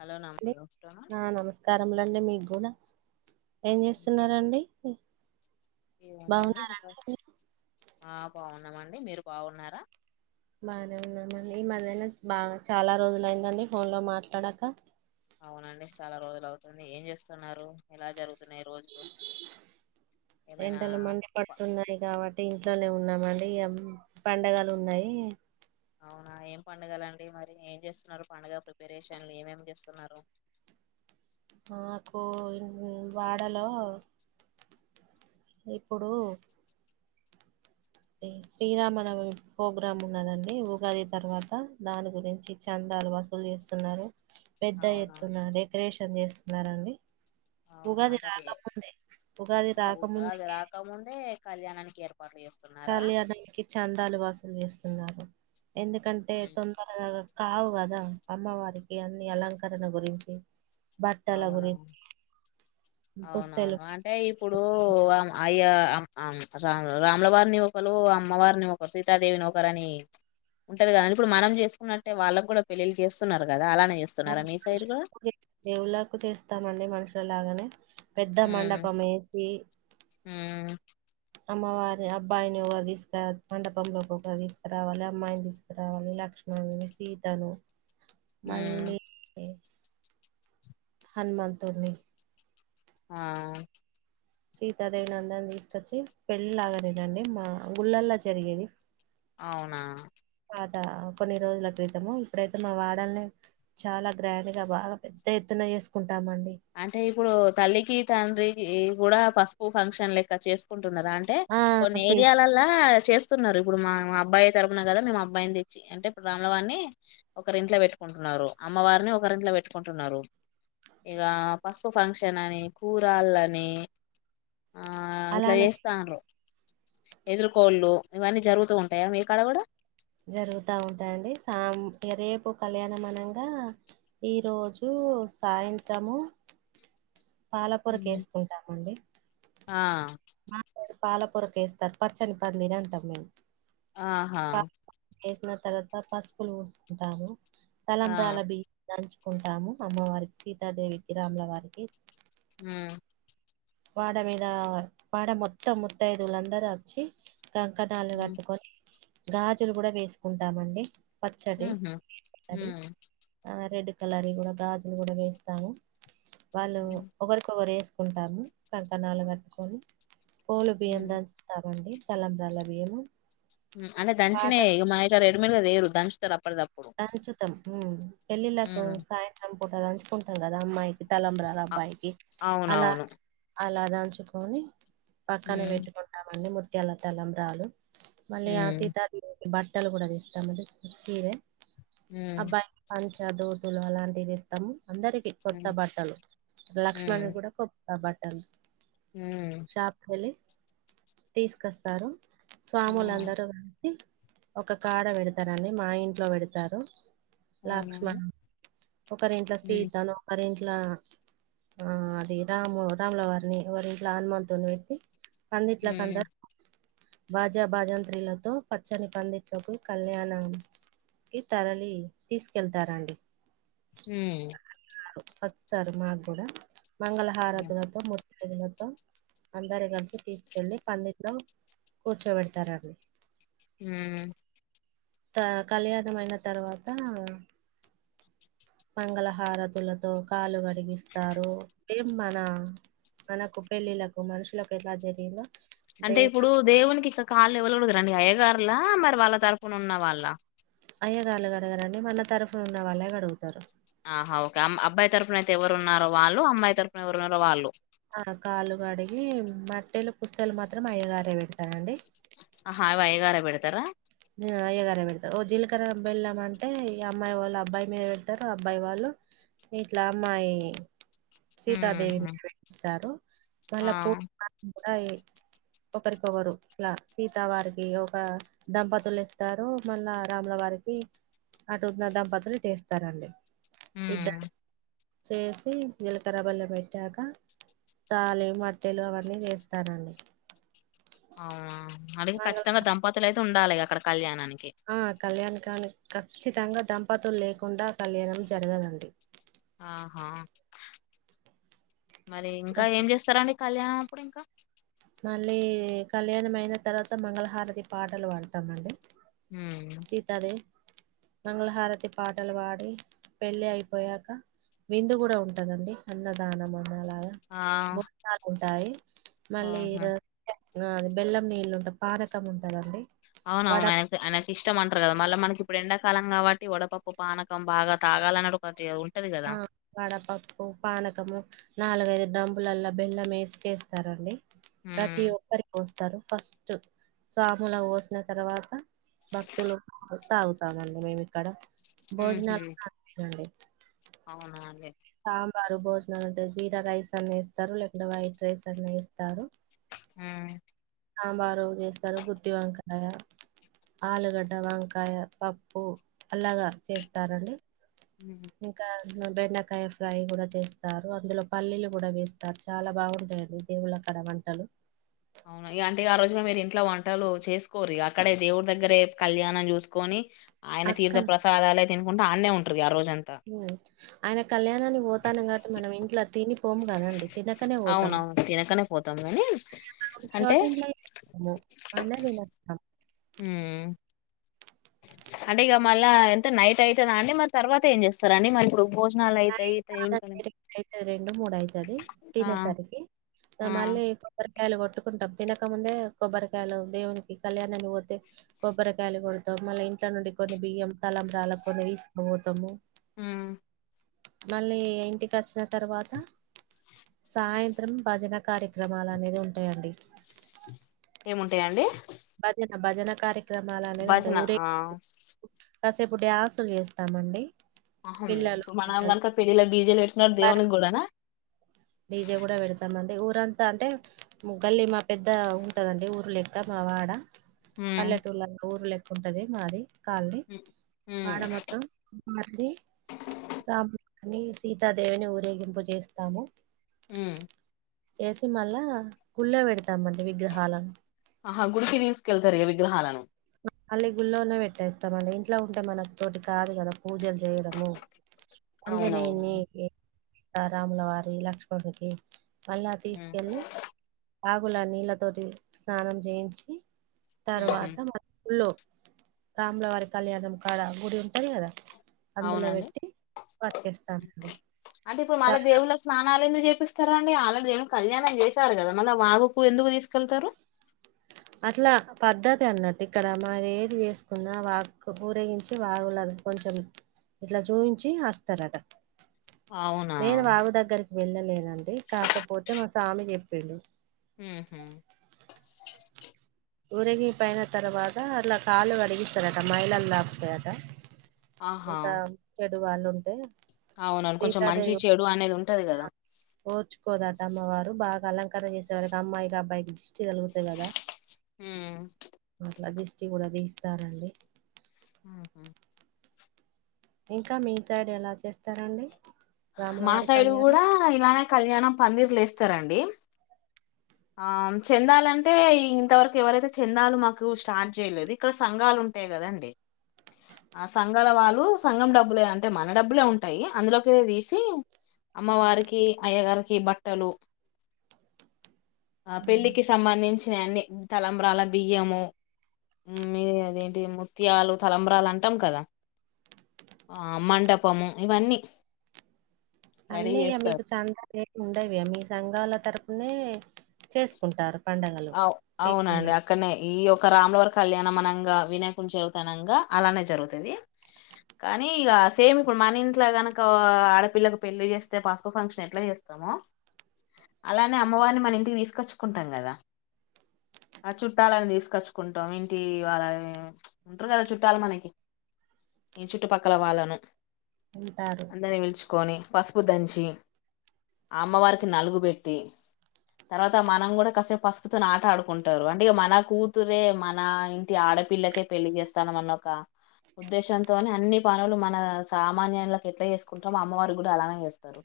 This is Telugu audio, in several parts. హలో నమ గుడ్ ఆఫ్టర్నూన్ నా నమస్కారము లండి మీ గుడా ఏం చేస్తున్నారండి ఏముందండి బాగున్నారండి మీరు ఆ బాగున్నామండి మీరు బాగున్నారా బానే ఉన్నామండి ఈ మల్లె నా బాగా చాలా రోజులు అయిందండి ఫోన్ లో మాట్లాడాక అవునండి చాలా రోజులు అవుతుంది ఏం చేస్తున్నారు ఎలా జరుగుతున్నాయి ఈ రోజులు ఏమైనా ఎండలు మండి ప- పడుతున్నాయి కాబట్టి ఇంట్లోనే ఉన్నామ్ అండి ఇగ పండగలు ఉన్నాయి అవునా ఏం పండుగల అండి మరి ఏం చేస్తున్నారు పండుగ ప్రిపరేషన్లు ఏమేమి చేస్తున్నారు మాకు ఇన్ వాడలో ఇప్పుడు శ్రీరామనమి ప్రోగ్రామ్ ఉన్నదండి ఉగాది తర్వాత దాని గురించి చందా దాలు వసూలు చేస్తున్నారు పెద్ద అవునా ఎత్తున డెకరేషన్ చేస్తున్నారు అండి ఉగాది రాకముందే ఉగాది అగో ఉగాది రాకముందుకే రాకముందే కళ్యాణానికి ఏర్ కళ్యాణానికి చందాలు వసూల్ చేస్తున్నారు ఎందుకంటే ఉమ్, తొందరగా కావు కదా అమ్మవారికి అన్ని అలంకరణ గురించి బట్టల అవునా గురించి అవునా పుస్తలు అంటే ఇప్పుడు అమా అయ్యా అం ఆమ్ సామ్ రా రాములవారిని ఒకరు అమ్మవారిని ఒకరు సీతాదేవిని ఒకరు అని ఉంటది కదా అన్ ఇప్పుడు మనం చేసుకున్నట్టే వాళ్ళకు కూడా పెళ్లిళ్లు చేస్తున్నారు కదా అలానే ఏస్తున్నారా మీ సైడ్ గో దేవుళ్ళలకు చేస్తామండి మనుషుల లాగానే పెద్ద మండపం ఏ వే ఉ అమ్మవారి అబ్బాయిని వోగల్ తీసుకురా మండపంలో ఒకల్ తీసుకురావాలి అమ్మాయిని తీసుకురావాలి లా లక్షష్మణని సీతను ఉ మళ్ళీ హనుమంత్ తోని ఆ సీతాదేవిని అందరు తీసుకొచ్చి పెళ్ళిలాగానే అండి మా గుళ్ళలా జరిగేది అవునా పాత కొన్ని రోజుల క్రితము ఇప్పుడైతే మా వాడల్ నే చాలా గ్రాండ్ గా బాగా పెద్ద ఎత్తున నా ఏసుకు అంటే ఇప్పుడు తల్లికి తండ్రికి కూడా పసుపు ఫంక్షన్ లెక్క చేసుకుం కుంటున్నారు అంటే ఆ కొన్ని తీసు ఏరియాలలా చేస్తున్నారు ఇప్పుడు మా మా అబ్బాయి తరపున కదా మేము అబ్బాయిని తెచ్చి అంటే ఇప్పుడు రాములవారిని ఒకరి ఇంట్ల పెట్టుకుంటున్నారు అమ్మవారిని ఒకరి ఇంట్ల పెట్టుకుంటున్నారు ఇగ పసుపు ఫంక్షన్ అని కూరళ్ళు అని ఆ ఇట్లా అలానే చేస్తాండ్రు ఎదురుకోళ్ళు ఇవన్నీ జరుగుతూ ఉంటాయా మీ కాడ కూడా జరుగుతా ఉంటాయి అండి సాం ఇగ రేపు కళ్యాణమనంగా ఈ రోజు కు సాయంత్రము పాలపోరక ఉమ్. వేసుకుంటామండి ఆ మా పాలపొరకు వేస్తారు పచ్చని పందిరి అంటాం మేము ఆహా పా వేసిన తర్వాత పసుపులు పోసుకుంటారు ఆ తలంబ్రాల బియ్యం దంచు కుంటాము అమ్మవారికి సీతాదేవికి రాముల వారికి ఉ వాడ మీద వాడ మొత్తం ముతైదులు అందరూ వచ్చి. కంకణాలు కట్టుకొని గాజులు కూడా వేసుకుంటాం అండీ, పచ్చవి, ఉహు ఎర్రవి ఆ రెడ్ కలరీ కూడా గాజులు కూడా వేస్తాను వాళ్ళు ఒకరికొకరు వేసుకుంటాలు. కంకణాలు కట్టుకొని పోలు బియ్యం దంచుతామండి తలంబ్రాల బియ్యము, అంటే పాట దంచినే ఇవి మన ఎడ్ మెడ్ గా తేరు దంచుతారు, అప్ అచుతం పెళ్ళిళ్ళలకు ఉమ్. సాయంత్రం అట్లా పంచుకుంటాం కదా అమ్మాయికి తలంబ్రాల అ- అబ్బాయికి అలా అవునవును అలా పంచుకొన్ని పక్కనే ఉమ్, పెట్టుకుంటామండి ముత్యాల తెలంబ్రాలు, మళ్ళ ఆ ఉమ్, సీతాదేవికి బట్టలు కూడా పెడతాం అండీ సీరే ఉమ్, అబ్బాయికి పంచ, దొతి అలాంటివి తేతము. అందరికి కొత్త ఉమ్, బట్టలు లక్ష్మణ్ ఉమ్, కూడా కొత్త బట్టలు, ఉమ్. షాప్కి వెళ్ళి తీసుకొస్తారు. ఆ, స్వాములందరూ కలిసి ఒక కాడ పెడతారండి మా ఇంట్లో పెడతారు. అవునవును లక్ష్మణ్ ఒకరి ఇంట్లా ఉమ్, సీతాను ఒకరి ఇంట్లా ఆ అది రాము రాములవారిని వారి ఇట్లా హనుమాంతోని పెట్టి, పందిట్లాకు ఉమ్, అందరూ బాజా భాజంత్రిలతో పచ్చని పందిట్లకు కళ్యాణం, ఈ తరలి తీసుకెళ్తారండి. హు వత్తారు మాకు కూడా మంగళహారతులతో మ హరులతో అందరం కలిసి తీసుకెళ్ళలి పందింట్లో, కూచ్చోపేడతారండి. ఉ త కళ్యాణం అయిన తర్వాత మంగళహారతులతో కాలు కడిగిస్తారు, ఎ మన మనకు పెళ్ళిళ్లకు మనుషులకు ఎలా జరిగిందో అంటే దేవు ఇప్పుడు దేవునికి ఇంకా కాళ్ళు ఎవరు కడుగుతారండి అయ్యగారులా మరి వాళ్ళ తరపుున ఉన్న వాళ్ళ, అయ్యగార్లు కడగారు అండీ మన తరువునా ఉన్న వాళ్ళే కడుగుతారు, ఆహ ఓకే అ అబ్బాయి తరపునయితే ఎవరున్నార, వాళ్ళు అమ్మాయి తరపున ఎవరున్నారో వాళ్ళు, ఆ కాలుకడిగి మట్టెలు, పుస్తలు మాత్రం అయ్యగారే పెడతానండి, ఆహా అవి అయ్యగారే పేడతారా, అయ్యగారె పెడతారు ఓ జీలకర్ర బెల్లం అంటే ఈ అమ్మాయి వాళ్ళు అబ్బాయి మీద పెడతారు అబ్బాయి వాళ్ళు, ఇట్లా అమ్మాయి, ఉహు సీతాదేవిని పూజిస్తారు, ఆ మళ్ళా పూ కూడా ఒకరికొరు ఇట్లా సీత వారికి ఒక దంపతులు వస్తారు, మళ్ళా రాముల వారికి అటున్న దంపతులు ఇటువస్తారండి. ఇద్ద ఉమ్ చేసి జీలకర్ర, బెల్లం పెట్టాక తాలి మట్టెలు అవన్నీ వేస్తారండి. అవునా ఆడ ఖచ్చితంగా దంపతులు అయితే ఉండాలి అక్కడ కళ్యాణానికి, ఆ కళ్యాణ కానికి ఖచ్చితంగా దంపతులు లేకుండా కళ్యాణం జరగదండి. ఆహా మరి ఇంకా ఏం చేస్తారండి. కళ్యాణం అప్పుడు ఇంకా, మళ్ళీ కళ్యాణం అయిన తర్వాత మంగళహారతి పాటలు పాడుతాంమండి. ఉమ్ సీతాదేవి మంగళహారతి పాటలు పాడి పెళ్ళి అయిపోయాక, విందు కూడా ఉంటదండి అన్నదానం అన్న అలాగా ఆ భోజనాలు ఉంటాయి. మళ్ళీ ఓహో బెల్లం నీళ్ళు ఉంటంది, పానకం ఉంటదండి. అవున వడ అవును ఆయ ఆయనకి ఇష్టం అంటారు కద మళ్ళ మనకిప్పుడు ఎండా, కాలం కాబట్టి వడపప్పు పానకం బాగా తాగానిడు ఒకది ఆ వడపప్పు పానకము నాలుగైదు తాంబూలాల్ లో బెల్లం వేసి చస్తారండి ప్రతి ఉమ్ ఒక్కరికి రు ఫస్ట్ స్వాములా పోసిన తర్వాత భక్తులు తాగుతామండి మేము ఇక్కడ ఉహు భోజనాలు తండి అవునా అండి సాంబారు భోజనాలు అంటే జీరా రైస్ అన్నా వేస్తారు లేకుంటే వైట్ రైస్ అన్నా వేస్తారు ఆ సాంబారు చేస్తారు గుత్తి వంకాయ ఆలుగడ్డ వంకాయ పప్పు అలాగ చేస్తారండి ఉమ్. ఇంకా బెండకాయ ఫ్రై కూడా చేస్తారు అందులో పల్లీలు కూడా వేస్తారు చాలా బాగుంటాయిడి దేవుళ అక్కడ వంటలు అవును ఇగ అంటే ఆ రోజుగా మీరు ఇంట్లో వంటలు చేసుకోరు అక్కడే దేవుడి దగ్గరే కళ్యాణం చూసుకొని ఆయన తీర్థ అక్కడ ప్రసాదాలే తికుంట ఆడనే ఉంటారు ఆ రోజు ఆయన కళ్యాణానికి పోతున్నాం కాబట్టి మనం ఇంట్లో తిని పోము కదండి తినకనే పోతాం. అవునవును తినకనే పోతాం కాని అంటే మో అన్న వి హ అంటే ఇక మళ్ళా ఎంత నైట్ అవుతుందా అండి మళ్ళ తర్వాత ఏం చేస్తారు అండి మ ఇప్పుడు భోజనాలు అయితాయి నైట్ ఇ టైమ్ కి కాదండి రెండయితది రెండు మూడు అవుతది తినేసరికి ఆ మళ్ళీ కొ కాయలు కొట్టుకుంటాం తినకముందే కొబ్బరికాయలు దేవునికి కళ్యాణాన్ని పోతే కొబ్బరికాయలు కొడతాం మళ్ళీ ఇంట్ల నుండి కొన్ని బియ్యం తలంరాల కొన్ని తీసుకపోతాము ఆ మళ్ళీ ఇంటికి వచ్చిన తర్వాత సాయంత్రం భజన కార్యక్రమాలు అనేది ఉంటాయండి ఏముంటాయండి భజన భజన కార్యక్రమాలు అనేది ఉంటాయి భజన ఊరే ఆ కాసేపు డ్యాసులు చేస్తామండి అహను పిల్లలు ఇప్పుడు మనం పెద్దలు కనుక పెళ్ళిలా డీజిల్ పెట్టినన్నాడు బార దేవునికి కూడానా డీజే కూడా పెడతామండి ఊరంతా అంటే గల్లీ మా పెద్ద ఉంటదండి ఊరు లెక్క మా వాడ ఉమ్ పల్లెటూల ఊర్ లెక్క ఉంటది మాది కాల్ని ఉమ్ ఉమ్ వాడ మొత్తం బబ అని సీతాదేవిని ఊరేగింపు చేేస్తాము ఉమ్ము చేసి మళ్ళా గుళ్ళో పెడతామండి విగ్రహాలను ఆహా గుడికి తీసుకెళ్తారు ఇక విగ్రహాలను మళ్ళీ గుళ్ళనే పెట్టేస్తాంమండి ఇంట్లో ఉంటే మనతోటి కాదు కదా పూజలు చేయడము ఆంజనేయుని అవునవునండి. రాములవారి లక్ష్మణుకి మళ్ళా తీసుకెల్లి వాగుల నీళ్ళతోటి స్నానం చేయించి ఉహు తర్వాత గుళ్ళో రాములవారి కళ్యాణం కాడ గుడి ఉంటది కదా అందులో అవునండి పెట్టి వచ్చేస్తానండి అంటే ఇప్పుడు చ మళ్ళా దేవుళ్ళకి స్నానాలు ఎందు చేపిస్తారా అండి ఆల్రెడీ దేవుడికి కళ్యాణం చేశారు కదా మళ్ళా వాగుకు ఎందుకు తీసుకెళ్తారు అట్లా పద్ధతి అన్నట్టు ఇక్కడ మాది ఏది వేసుకున్నా వాగుకి ఊరేగించి వాగులాగా కొంచెం ఇట్లా చూపించి వస్తారట అవునా నేను వాగు దగ్గరికి వెళ్ళలేనండి కాకపోతే మా స్వామి చెప్పిళు ఉహు ఊరగిపోయిన తర్వాత అలా కాళ్ళు కడిగిస్తారట మైళలు కుతాయట ఆహా అంత చెడు వాళ్ళు ఉంటే అవునను కొంచెం మంచి సీతాదేవి చెడు అనేది ఉంటది కదా ఓర్చుకోదట అమ్మ వారు బాగా అలంక చేసే వరకి అమ్మాయికి అబ్బాయికి దిష్టి తగులుతది కదా ఉమ్. అట్లా జిస్టి కూడా తీస్తారండి. ఉం ఇంకా మీ సైడ్ ఎలా చేస్తారండి. మా రాములవారి సైడు కళ్యాణం కూడా ఇలానే కళ్యాణం పందిర్లు ఎస్తారండి. ఆ చెందాలంటే ఇంతవరకు ఎవరైతే చెందాలు మాకు స్టార్ట్ చేయలేదు ఇక్కడ సంఘాలు ఉం టయి కదండి. ఆ సంఘాల వాళ్ళు సంఘం డబ్బులే అంటే మన డబ్బులే ఉంటయి అందులోకె తీసి అమ్మవారికి అయ్యగారికి బట్టలు ఆ పెళ్లికి సంబంధించినయ్ అన్ని తలంబ్రాల బియ్యము. మీ అదేంటి ముత్యాలు తలంబ్రాలు అంటాం కదా. ఆ మండపము ఇవన్నీ రెడీ అన్నీ ఇక చేస్తారు మీకు చంద ఉండవి మీ సంఘాల తరపునే చేసుకుంటారు. పండగలు అవు అవునండి శ్రీరామనవమి అక్కడనే ఈయో ఒక రాములవారి కళ్యాణం మనంగా వినాయకుని చవితనంగా అలానే జరుగుతది. కానీ ఇగ సేమ్ ఇప్పుడు మన ఇంట్ల కనక ఆడపిల్లకి పెళ్ళి చేస్తే పసుపు ఫంక్షన్ ఎట్లా అయితది. మో అలానే అమ్మవారిని మన ఇంటికి తీసుకొచ్చుకుంటాం కదా. ఆ చుట్టాలని తీసుకొచ్చుకుంటాం ఇంటి వాళ్ళ ఉంటారు కదా చుట్టాలు మనకి ఈ చుట్టుపక్కల వాళ్ళను ఉంటారు అందరినీ పిలుచుకొని పసుపు దంచి అమ్మవారికి నలుగు పెట్టి తర్వాత మనం కూడా కాసేపు పస్ తోని ఆట ఆడుకుంటారు అంటే మన కూతురే మన ఇంటి ఆడపిల్లకే పెళ్లి చేస్తానమన్న ఒక ఉద్దేశంతోనే అన్ని పనులు మన సామాన్యులకి ఎట్లా చేసుకుంటామో అమ్మవారు కూడా అలానే చేస్తారు.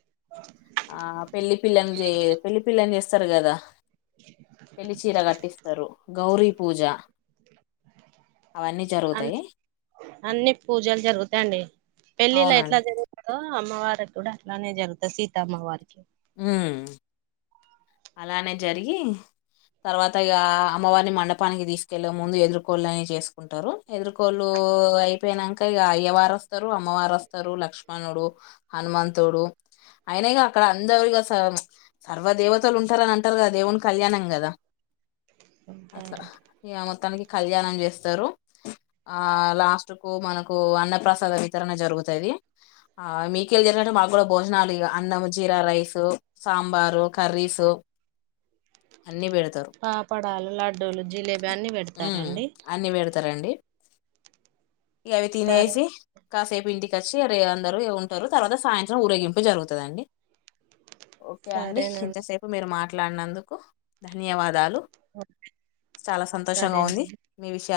ఆ పెళ్లి పిల్లను చే పెళ్లి పిల్లని చేస్తారు కదా. పెళ్లిచీర గట్టిస్తారు గౌరీ పూజ అవన్నీ అ జరుగుతాయి. అన్ని పూజలు జరుగుతాయిండి పెళ్ళిలో అవునండి ఎట్లా జరుగుతదో అమ్మవారికి కూడా అట్లానే జరుగుతది సీతమ్మవారికి మ్ అలానే జరిగి తర్వాత ఇగ అమ్మవారిని మండపానికి తీసుకెళ్ళ ముందు ఎదురుకోళ్ని చేసుకుంటారు ఎదురుకోళ్లు ఓ అయిపోయినంక ఇగ అయ్యవారు వస్తరు అమ్మవారు వస్తరు లక్ష్మణుడు హనుమంతుడు అయిన ఇగ అక్కడ అందరు ఇగ సర్వదేవత లు ఉంటరని అంటారు కద దేవుని కళ్యాణం కదా అ అట్లా ఇగ మొత్తానికి కళ్యాణం చేస్తరు ఆ లాస్ట్ కు మనకు ఆ అన్న ప్రసాద వితరణ జరుగుతది. ఆ మీకెళ్ళి జరిగినట్టే మాకు కూడా భోజనాలు ఇగ అన్నం జీరా రైస్ సాంబారు కర్రీస్. తో అన్ని పెడు తరు పాపడాలు లడ్డూలు జిలేబీ అన్ని మ్ పెడతారండి అన్ని పెడతారండి. ఇగ అవి సరే తినేసి కాసేపు ఇంటికి వచ్చి అరే అందరు ఉంటారు తర్వాత సాయంత్రం ఊరేగింపు జరుగుతదండి. ఓకే అండి సరేనండి ఇంతసేపు మీరు మాట్లాడినందుకు ధన్యవాదాలు. ఓకే. చాలా సంతోషంగా ఉంది సరేనండి. మీ